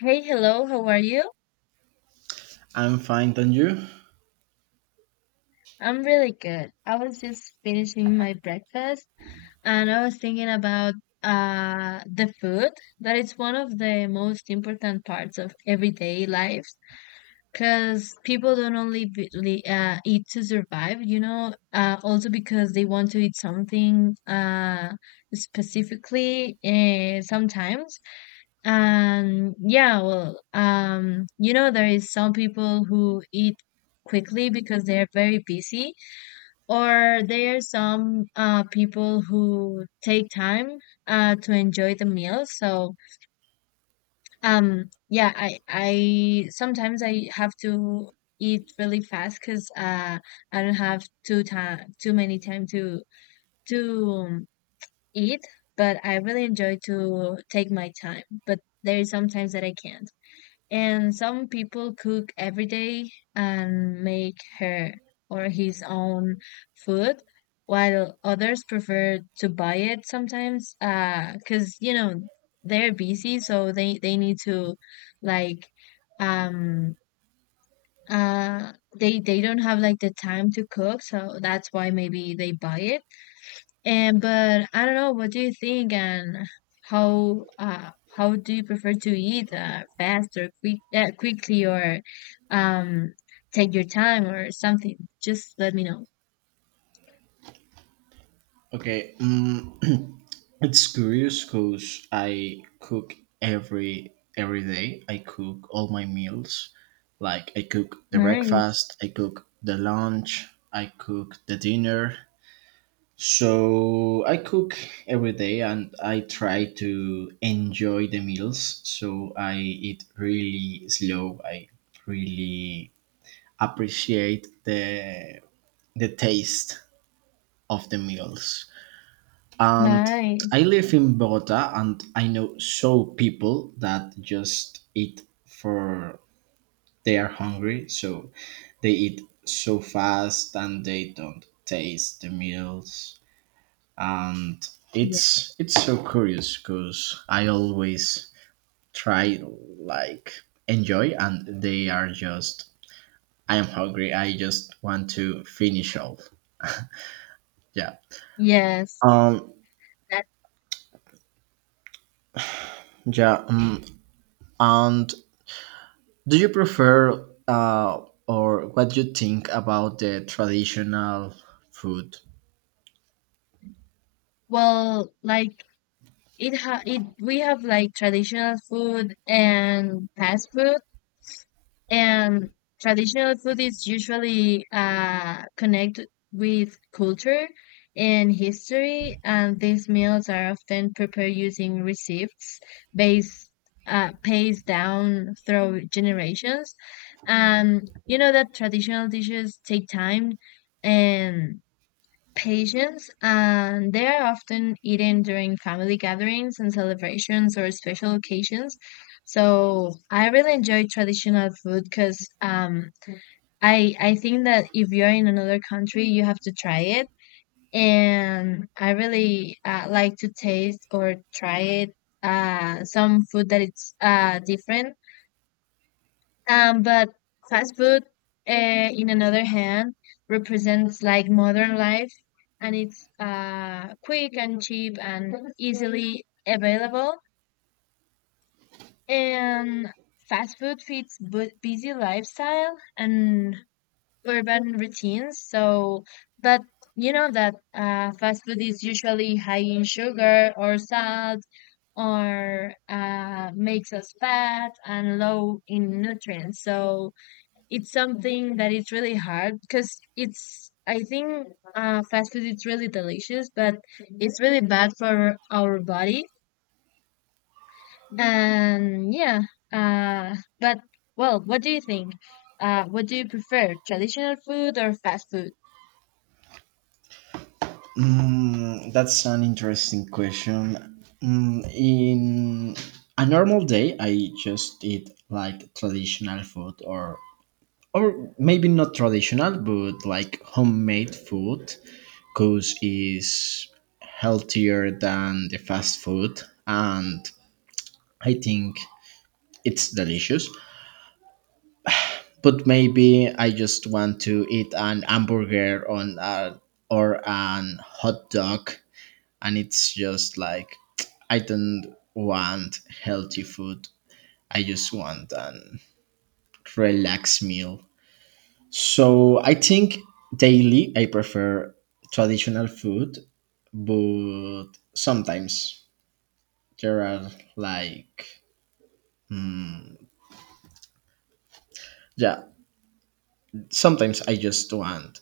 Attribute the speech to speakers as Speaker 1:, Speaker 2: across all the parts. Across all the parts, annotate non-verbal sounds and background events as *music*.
Speaker 1: Hey, hello, how are you?
Speaker 2: I'm fine, thank you.
Speaker 1: I'm really good. I was just finishing my breakfast and I was thinking about the food that it's one of the most important parts of everyday lives because people don't only eat to survive, also because they want to eat something specifically sometimes. And yeah, well, there is some people who eat quickly because they are very busy, or there are some people who take time to enjoy the meal. So, yeah, I sometimes I have to eat really fast because I don't have too time, too many time to eat. But I really enjoy to take my time. But there is sometimes that I can't. And some people cook every day and make her or his own food, while others prefer to buy it sometimes, cause you know they're busy, so they need to like um uh they don't have like the time to cook, so that's why maybe they buy it. And but I don't know, what do you think and how do you prefer to eat fast or quickly or um take your time or something? Just let me know.
Speaker 2: Okay, *clears throat* it's curious because I cook every day. I cook all my meals. Like I cook the
Speaker 1: Nice.
Speaker 2: breakfast, I cook the lunch, I cook the dinner. So I cook every day, and I try to enjoy the meals. So I eat really slow. I really appreciate the taste of the meals. And
Speaker 1: Nice.
Speaker 2: I live in Bogota, and I know so people that just eat for they are hungry, so they eat so fast and they don't taste the meals, and
Speaker 1: Yeah.
Speaker 2: it's so curious because I always try like enjoy, and they are just I am hungry. I just want to finish all. Yeah.
Speaker 1: Yes.
Speaker 2: Um.
Speaker 1: That
Speaker 2: Yeah. And Do you prefer or what do you think about the traditional food?
Speaker 1: Well, like it ha it we have like traditional food and fast food. And traditional food is usually connected with culture and history, and these meals are often prepared using recipes based passed down through generations. And you know that traditional dishes take time and patients and they are often eaten during family gatherings and celebrations or special occasions. So I really enjoy traditional food because I think that if you're in another country, you have to try it, and I really like to taste or try it some food that it's different, but fast food, uh, in another hand, represents like modern life, and it's quick and cheap and easily available. And fast food fits busy lifestyle and urban routines. So, but you know that fast food is usually high in sugar or salt or makes us fat and low in nutrients. So it's something that it's really hard because it's I think fast food is really delicious, but it's really bad for our body. And yeah, uh, but well, what do you think? What do you prefer, traditional food or fast food?
Speaker 2: Mm, that's an interesting question. Mm, in a normal day, I just eat like traditional food or maybe not traditional but like homemade food because is healthier than the fast food, and I think it's delicious. But maybe I just want to eat an hamburger on a, or an hot dog, and it's just like *tsk* I don't want healthy food. I just want an relaxed meal. So I think daily I prefer traditional food, but sometimes there are like yeah, sometimes I just want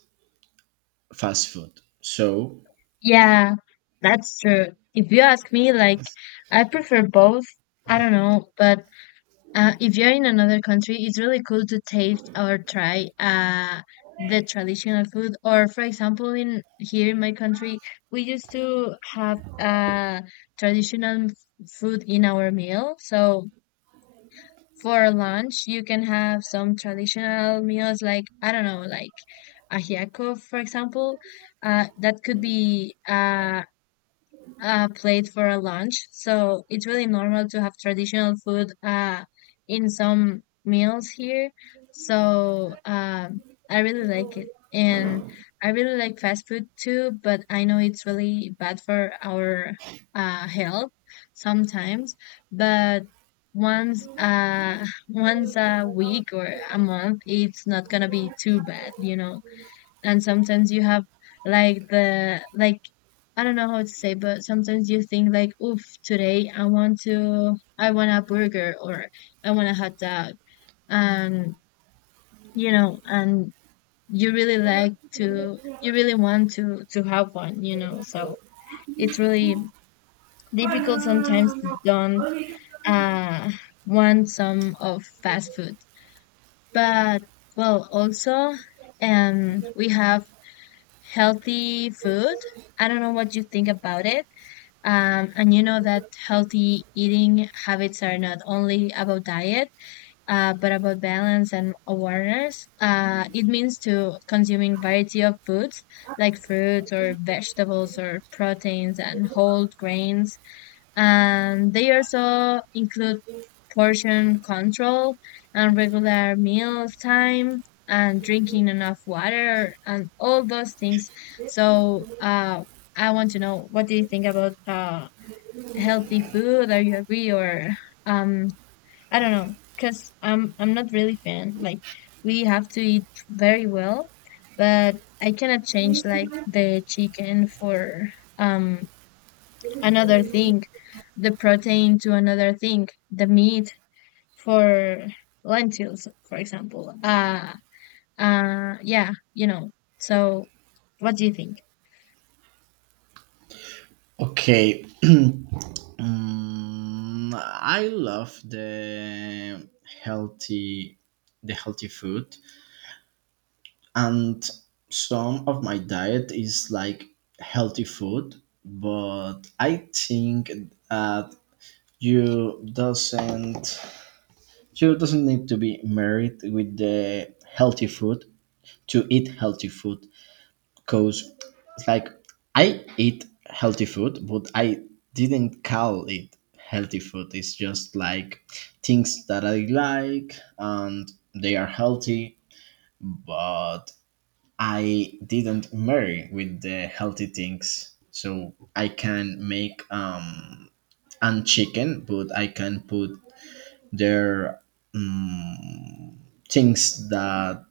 Speaker 2: fast food. So
Speaker 1: Yeah, that's true. If you ask me, like I prefer both. I don't know, but if you're in another country, it's really cool to taste or try the traditional food. Or, for example, in here in my country, we used to have traditional food in our meal. So for lunch, you can have some traditional meals like I don't know, like ajiaco, for example. That could be plate for a lunch. So it's really normal to have traditional food in some meals here. So I really like it. And I really like fast food too, but I know it's really bad for our health sometimes. But once *laughs* once a week or a month it's not gonna be too bad, and sometimes you have like the like I don't know how to say, but sometimes you think like, oof, today I want a burger or I want a hot dog. And and you really want to have one. So it's really difficult sometimes to don't uh want some of fast food. But well also we have healthy food. I don't know what you think about it. And you know that healthy eating habits are not only about diet, but about balance and awareness. It means to consuming variety of foods like fruits or vegetables or proteins and whole grains and they also include portion control and regular meal time and drinking enough water and all those things. So I want to know what do you think about healthy food? Are you agree or um, I don't know because I'm not really fan. Like we have to eat very well, but I cannot change like the chicken for um another thing, the protein to another thing, the meat for lentils, for example. Yeah, you know. So, what do you think?
Speaker 2: okay. *clears throat* Mm, I love healthy the healthy food, and some of my diet is like healthy food, but I think that you doesn't you doesn't need to be married with the healthy food to eat healthy food. Cause it's like I eat healthy food, but I didn't call it healthy food. It's just like things that I like and they are healthy, but I didn't marry with the healthy things. So I can make and chicken, but I can put their um, things that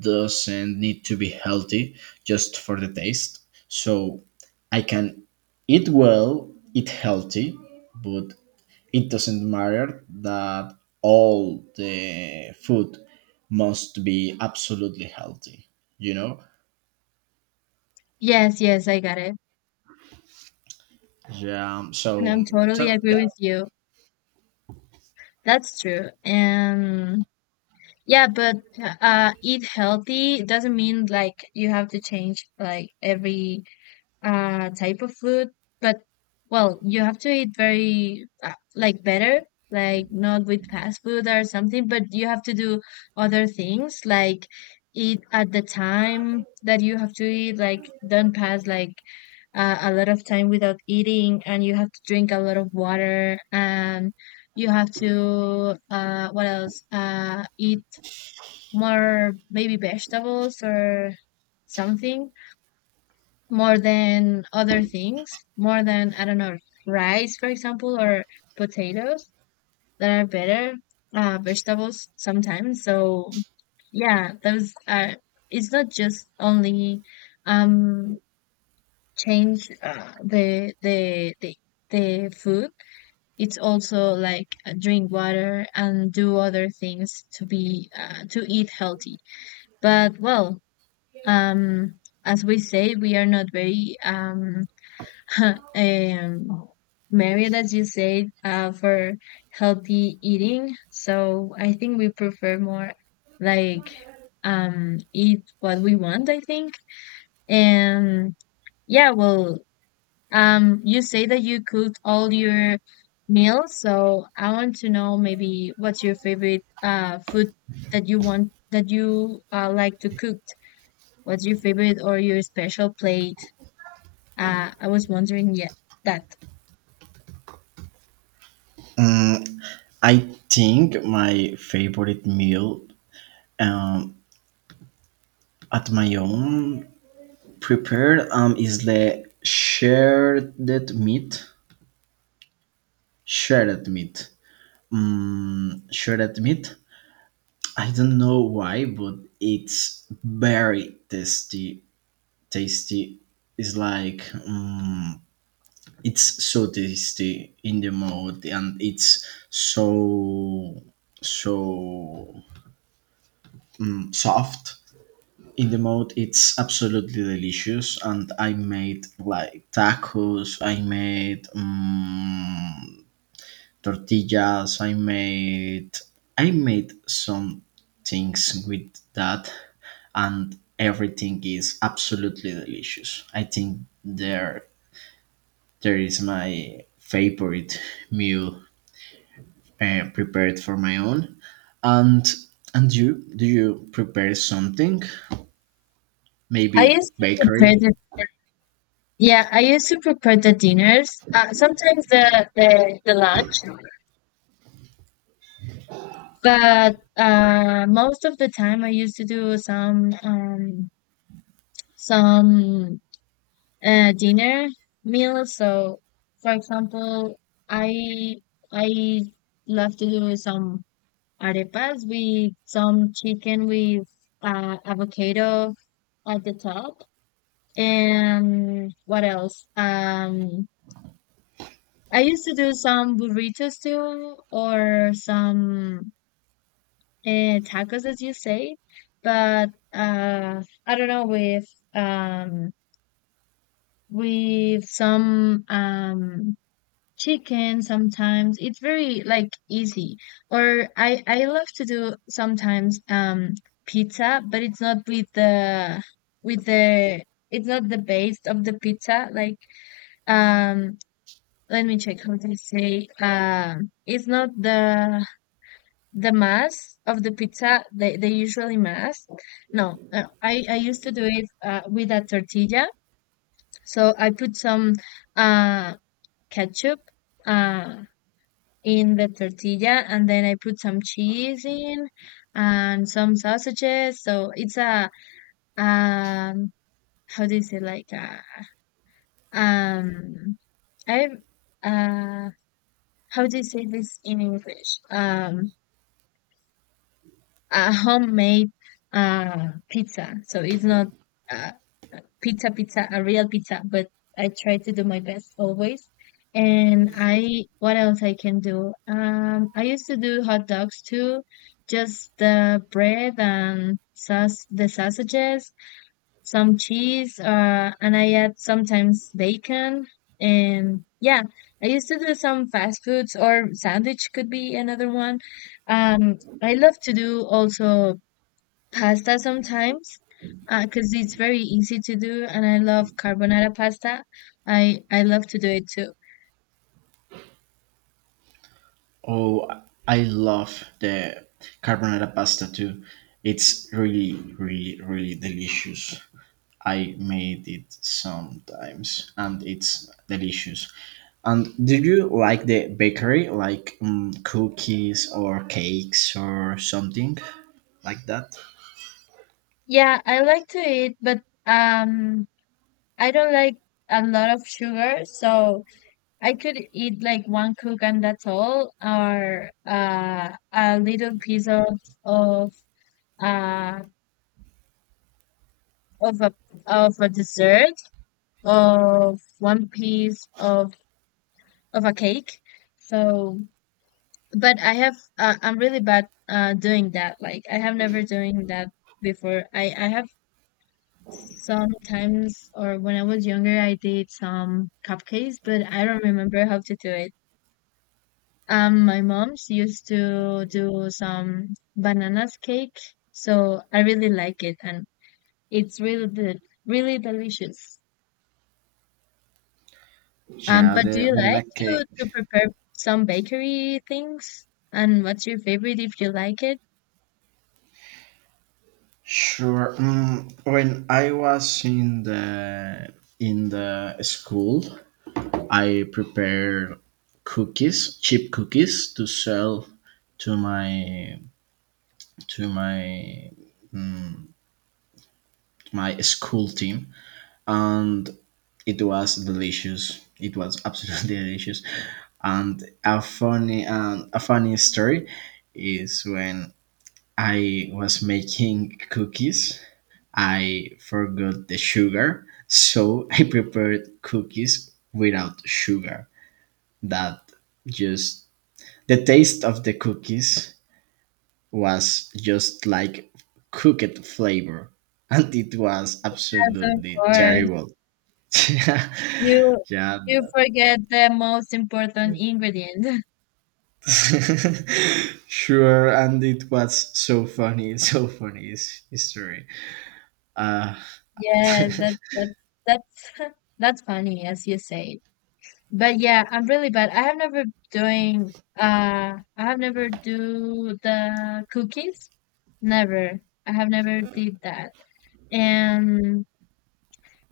Speaker 2: doesn't need to be healthy just for the taste. So I can eat well, eat healthy, but it doesn't matter that all the food must be absolutely healthy. You know?
Speaker 1: Yes, yes, I got it.
Speaker 2: Yeah.
Speaker 1: And
Speaker 2: So
Speaker 1: I'm totally
Speaker 2: so
Speaker 1: agree
Speaker 2: yeah.
Speaker 1: with you. That's true. And yeah, but eat healthy doesn't mean like you have to change like every type of food, but well, you have to eat very like better, like not with fast food or something, but you have to do other things like eat at the time that you have to eat, like don't pass like a lot of time without eating, and you have to drink a lot of water, and you have to what else? Eat more maybe vegetables or something more than other things, more than, I don't know, rice, for example, or potatoes that are better, vegetables sometimes. So yeah, those are, it's not just only, um, change the food. It's also like drink water and do other things to eat healthy. But well, um, as we say, we are not very, *laughs* and maybe that you said for healthy eating. So I think we prefer more like eat what we want, I think. And yeah, well, you say that you cooked all your meals, so I want to know maybe what's your favorite food that you want that you like to cook. What's your favorite or your special plate? I was wondering, yeah, that.
Speaker 2: Um, I think my favorite meal um, at my own prepared is the shared meat. Shredded meat. Mm, shredded meat. I don't know why, but it's very tasty. Tasty. It's like mm, it's so tasty in the mouth, and it's so so mm, soft in the mouth. It's absolutely delicious, and I made like tacos. I made mm tortillas. I made some things with that, and everything is absolutely delicious. I think there is my favorite meal prepared for my own, and and you do you prepare something
Speaker 1: I
Speaker 2: maybe
Speaker 1: used to prepare
Speaker 2: bakery?
Speaker 1: the yeah, I used to prepare the dinners, sometimes the lunch, but most of the time I used to do some some dinner meals. So, for example, I I love to do some arepas with some chicken with avocado at the top, and what else? I used to do some burritos too, or some tacos, as you say. But I don't know um, with some chicken sometimes. It's very like easy. Or I love to do sometimes pizza, but it's not with the with the it's not the base of the pizza like um let me check how to say it's not the mass of the pizza the usually mass no I used to do it with a tortilla. So I put some uh ketchup uh in the tortilla, and then I put some cheese in and some sausages. So it's a um how do you say like a, um I uh how do you say this in english a homemade pizza. So it's not uh, pizza pizza, a real pizza, but I try to do my best always. And what else I can do? I used to do hot dogs too, just the bread and sauce, the sausages some cheese, and I add sometimes bacon. And yeah, I used to do some fast foods, or sandwich could be another one. I love to do also pasta sometimes because it's very easy to do, and I love carbonara pasta. I love to do it too.
Speaker 2: Oh, I love the carbonara pasta too. It's really really really delicious. I made it sometimes, and it's delicious. And do you like the bakery, like mm, cookies or cakes or something like that?
Speaker 1: Yeah, I like to eat, but um, I don't like a lot of sugar, so. I could eat like one cook and that's all, or a little piece of uh of a of a dessert, of one piece of a cake. So, but I'm really bad doing that. Like I have never doing that before. I have sometimes, or when I was younger I did some cupcakes, but I don't remember how to do it. My mom's used to do some bananas cake, so I really like it, and it's really delicious.
Speaker 2: Yeah,
Speaker 1: But do
Speaker 2: the
Speaker 1: you like
Speaker 2: banana cake.
Speaker 1: to prepare some bakery things? And what's your favorite if you like it?
Speaker 2: Sure. Mm, when I was in the school, I prepared cookies, cheap cookies, to sell to my to my my school team, and it was delicious. It was absolutely *laughs* delicious. And a funny story is when I was making cookies, I forgot the sugar, so *laughs* I prepared cookies without sugar. That just the taste of the cookies was just like cooked flavor, *laughs* and it was
Speaker 1: Yes, of
Speaker 2: absolutely
Speaker 1: course.
Speaker 2: terrible. *laughs* Yeah,
Speaker 1: You
Speaker 2: yeah.
Speaker 1: you forget the most important ingredient. *laughs*
Speaker 2: *laughs* Sure, and it was so funny, *laughs* so funny his history. Uh,
Speaker 1: Yes, that
Speaker 2: *laughs*
Speaker 1: that that's *laughs* that's funny, as you say. But yeah, I'm really bad. Doing I have never do the cookies. Never. I have never did that. And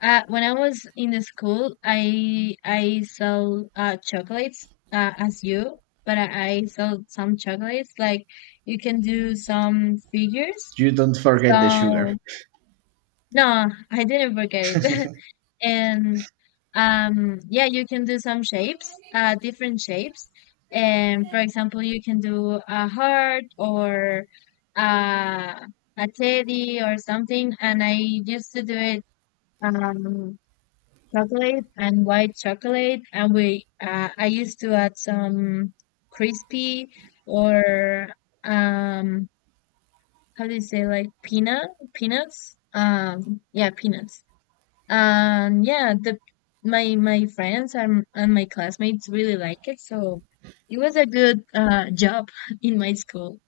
Speaker 1: when I was in the school, I sell chocolates as you, but I sell some chocolates. Like you can do some figures.
Speaker 2: you don't forget the sugar.
Speaker 1: So no, I didn't forget it. *laughs* and yeah you can do some shapes different shapes, and for example you can do a heart or uh, a teddy or something. And I used to do it um chocolate and white chocolate. And we I used to add some crispy or um how do you say, like peanuts, yeah, peanuts. And yeah, the my friends and my classmates really like it, so it was a good job *laughs* in my school.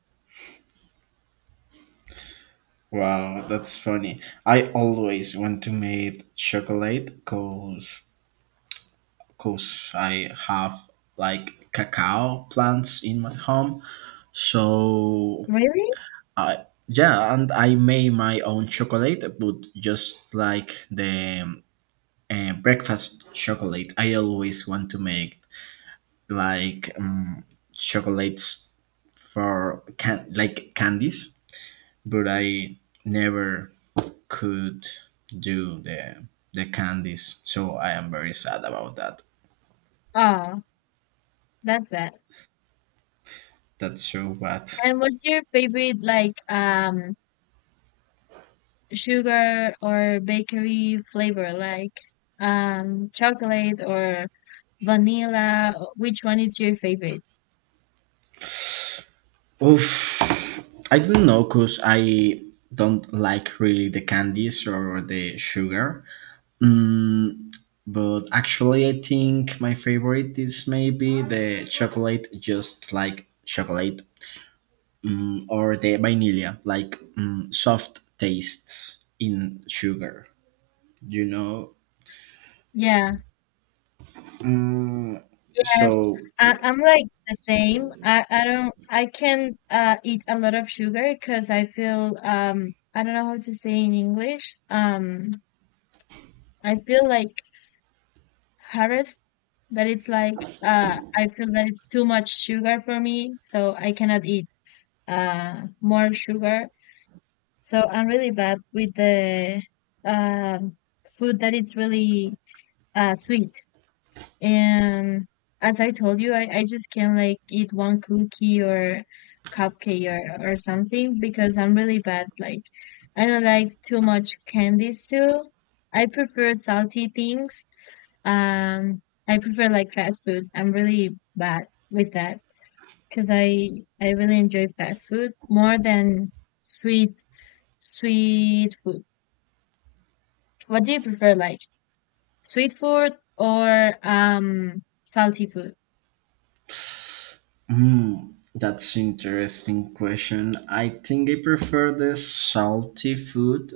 Speaker 2: Wow, that's funny. I always want to make chocolate cause I have like cacao plants in my home. So
Speaker 1: Really?
Speaker 2: I yeah, and I made my own chocolate, but just like the breakfast chocolate, I always want to make like chocolates for like candies, but I never could do the candies, so I am very sad about that.
Speaker 1: Oh, that's bad.
Speaker 2: That's so bad.
Speaker 1: And what's your favorite, like sugar or bakery flavor, like chocolate or vanilla? Which one is your favorite?
Speaker 2: Oof, I don't know, cause I don't like really the candies or the sugar. Mm, but actually, I think my favorite is maybe the chocolate, just like chocolate mm, or the vanilla, like mm, soft tastes in sugar, you know?
Speaker 1: Yeah.
Speaker 2: Mm,
Speaker 1: Yes,
Speaker 2: so,
Speaker 1: I'm like the same. I don't I can't eat a lot of sugar because I feel I don't know how to say in English. I feel like harassed, that it's like I feel that it's too much sugar for me, so I cannot eat more sugar. So I'm really bad with the um food that it's really sweet. And as I told you, I just can't like eat one cookie or cupcake or something because I'm really bad. Like I don't like too much candies too. I prefer salty things. Um, I prefer like fast food. I'm really bad with that because I really enjoy fast food more than sweet sweet food. What do you prefer, like sweet food or salty food?
Speaker 2: mm, that's interesting question. I think I prefer the salty food.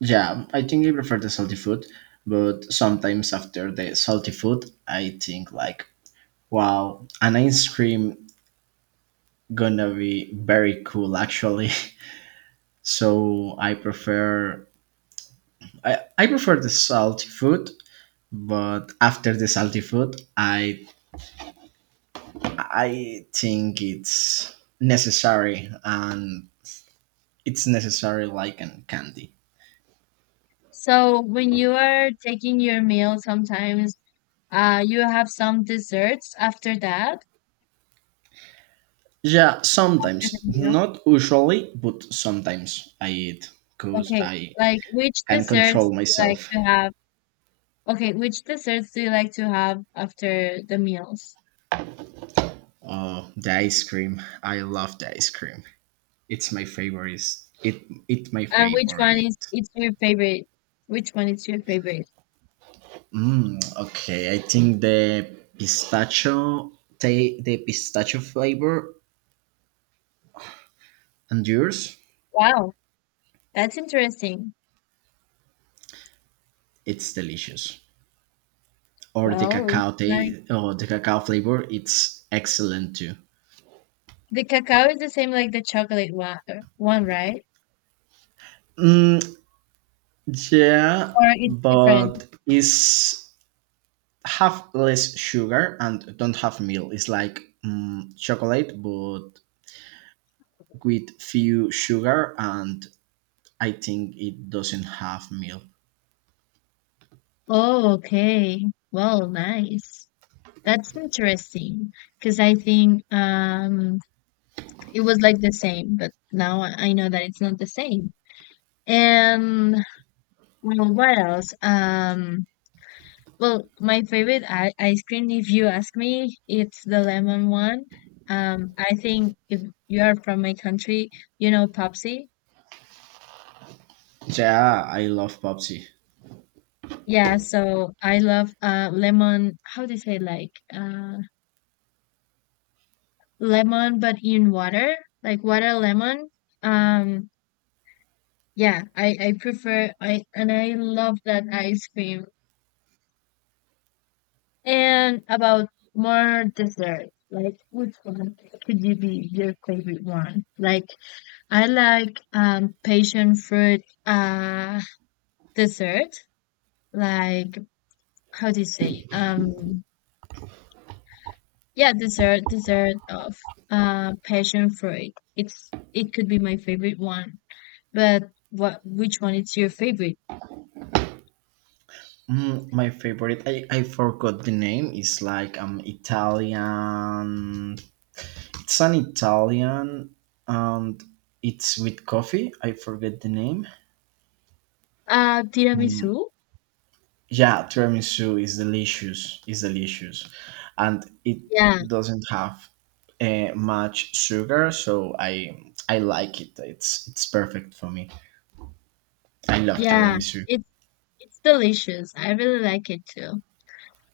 Speaker 2: Yeah, I think I prefer the salty food, but sometimes after the salty food, I think like, wow, an ice cream gonna be very cool actually. *laughs* So I prefer I prefer the salty food, but after the salty food i think it's necessary, and it's necessary like an candy.
Speaker 1: So when you are taking your meal, sometimes you have some desserts after that,
Speaker 2: Yeah,
Speaker 1: after the
Speaker 2: sometimes
Speaker 1: meal.
Speaker 2: not usually, but sometimes I eat because
Speaker 1: Okay,
Speaker 2: I
Speaker 1: like which
Speaker 2: can
Speaker 1: desserts
Speaker 2: control
Speaker 1: do you like
Speaker 2: myself.
Speaker 1: to have? Okay, which desserts do you like to have after the meals?
Speaker 2: Oh, the ice cream, I love the ice cream, it's my favorite. It my
Speaker 1: And which one is
Speaker 2: favorite.
Speaker 1: it's your favorite? Which one is your favorite?
Speaker 2: Mm, okay, I think the pistachio, the pistachio flavor and yours.
Speaker 1: Wow, that's interesting.
Speaker 2: It's delicious. Or the
Speaker 1: Well,
Speaker 2: cacao
Speaker 1: nice.
Speaker 2: taste, or the cacao flavor, it's excellent too.
Speaker 1: The cacao is the same like the chocolate one, right?
Speaker 2: Mm, yeah,
Speaker 1: Or it's different?
Speaker 2: but it's have less sugar and don't have milk. It's like mm, chocolate, but with few sugar, and I think it doesn't have milk.
Speaker 1: Oh, okay. Well, nice. That's interesting because I think it was like the same, but now I know that it's not the same. And well, what else? Well, my favorite ice cream, if you ask me, it's the lemon one. I think if you are from my country, you know Popsi.
Speaker 2: Yeah, I love Popsy.
Speaker 1: Yeah, so I love lemon. How do you say, like lemon but in water, like water lemon. Um, Yeah, I prefer I and I love that ice cream. And about more dessert, like which one could you be your favorite one? Like I like passion fruit dessert, like how do you say? Yeah, dessert of passion fruit. It could be my favorite one. But what which one is your favorite?
Speaker 2: Mm, my favorite, I forgot the name. It's like Italian. It's an Italian and it's with coffee. I forget the name.
Speaker 1: Tiramisu?
Speaker 2: Mm, yeah, tiramisu is delicious. Is delicious, and it
Speaker 1: Yeah,
Speaker 2: doesn't have much sugar, so I like it. It's perfect for me. I love
Speaker 1: yeah.
Speaker 2: tiramisu.
Speaker 1: It's It's delicious. I really like it too.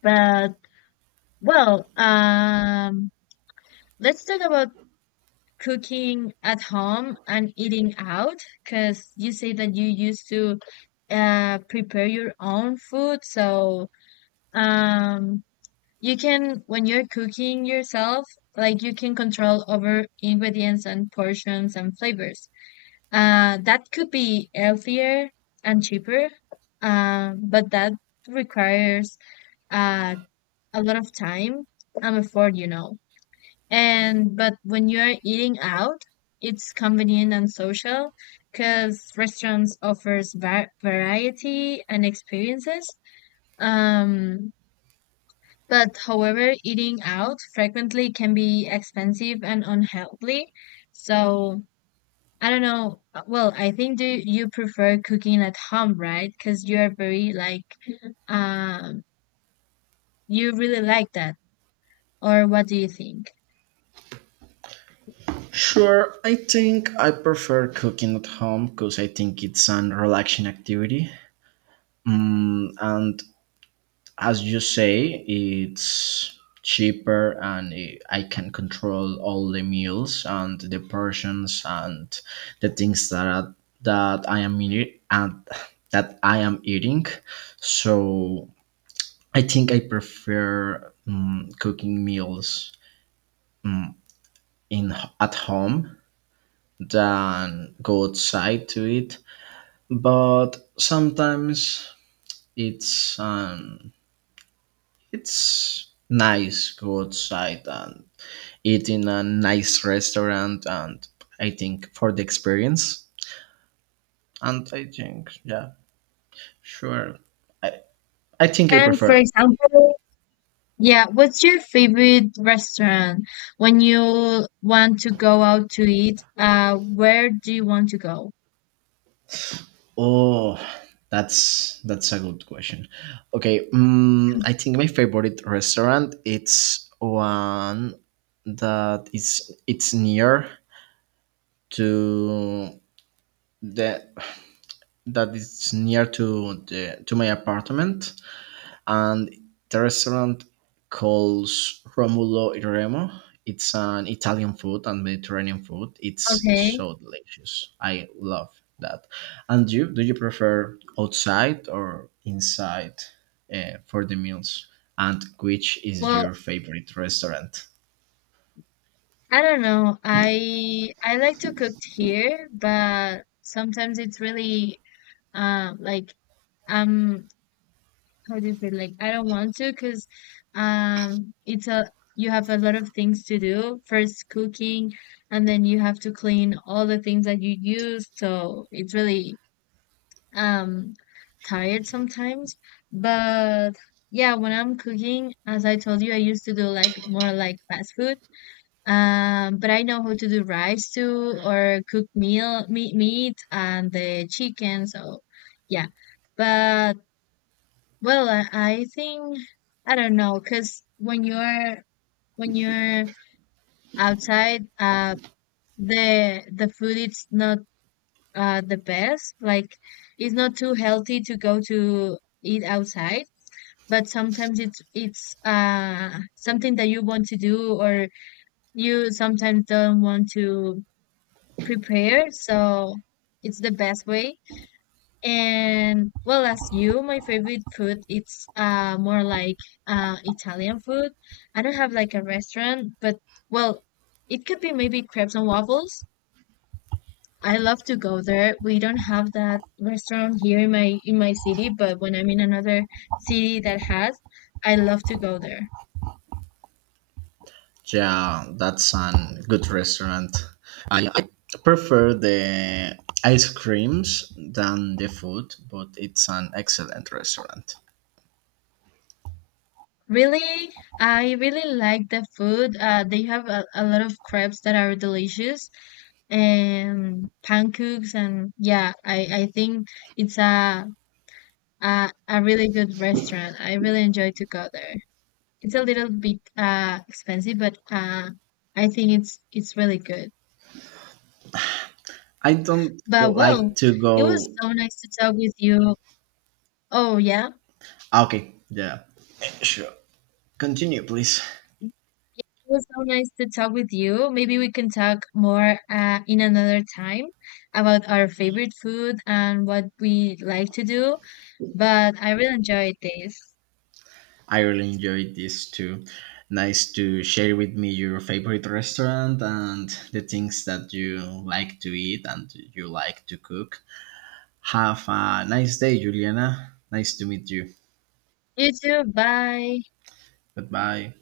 Speaker 1: But well, let's talk about cooking at home and eating out, because you say that you used to prepare your own food. So um you can when you're cooking yourself, like you can control over ingredients and portions and flavors. That could be healthier and cheaper. But that requires uh a lot of time I'm effort, you know. And but when you're eating out, it's convenient and social because restaurants offers variety and experiences. Um, but however, eating out frequently can be expensive and unhealthy. So I don't know. Well, I think, do you prefer cooking at home, right? Because you are very like um you really like that, or what do you think?
Speaker 2: Sure, I think I prefer cooking at home because I think it's an relaxing activity. Mm, and as you say, it's cheaper, and I can control all the meals and the portions and the things that are, that I am eating and that I am eating. So I think I prefer cooking meals um, in at home than go outside to eat. But sometimes it's um, it's nice go outside and eat in a nice restaurant, and I think for the experience, and I think yeah sure i, I think I
Speaker 1: And for
Speaker 2: prefer.
Speaker 1: example, yeah, what's your favorite restaurant when you want to go out to eat? Where do you want to go?
Speaker 2: Oh, that's a good question. Okay, I think my favorite restaurant it's one that is it's near to the that is near to the to my apartment, and the restaurant calls Romulo e Remo. It's an Italian food and Mediterranean food. It's
Speaker 1: Okay.
Speaker 2: so delicious. I love that. And you, do you prefer outside or inside for the meals? And which is
Speaker 1: Well,
Speaker 2: your favorite restaurant?
Speaker 1: I don't know. I like to cook here, but sometimes it's really like um how do you say, like I don't want to because it's a you have a lot of things to do. First cooking, and then you have to clean all the things that you use. So it's really um tired sometimes, but yeah, when I'm cooking, as I told you, I used to do like more like fast food. But I know how to do rice too, or cook meal meat, and the chicken, so yeah. But well I think I don't know, because when you're outside the food it's not the best. Like it's not too healthy to go to eat outside, but sometimes it's something that you want to do, or you sometimes don't want to prepare. So it's the best way. And well, as you, my favorite food it's more like Italian food. I don't have like a restaurant, but well, it could be maybe crepes and waffles. I love to go there. We don't have that restaurant here in my city, but when I'm in another city that has, I love to go there.
Speaker 2: Yeah, that's a good restaurant. I prefer the ice creams than the food, but it's an excellent restaurant.
Speaker 1: Really, I really like the food. They have a lot of crepes that are delicious and pancakes. And yeah, I think it's a really good restaurant. I really enjoy to go there. It's a little bit expensive, but I think it's really good.
Speaker 2: I don't
Speaker 1: But well,
Speaker 2: like to
Speaker 1: it was
Speaker 2: go.
Speaker 1: so nice to talk with you. Oh yeah.
Speaker 2: Ah, okay, yeah, sure. Continue, please.
Speaker 1: Yeah, it was so nice to talk with you. Maybe we can talk more in another time about our favorite food and what we like to do. But I really enjoyed this.
Speaker 2: I really enjoyed this too. Nice to share with me your favorite restaurant and the things that you like to eat and you like to cook. Have a nice day, Juliana. Nice to meet you.
Speaker 1: You too. Bye.
Speaker 2: Goodbye.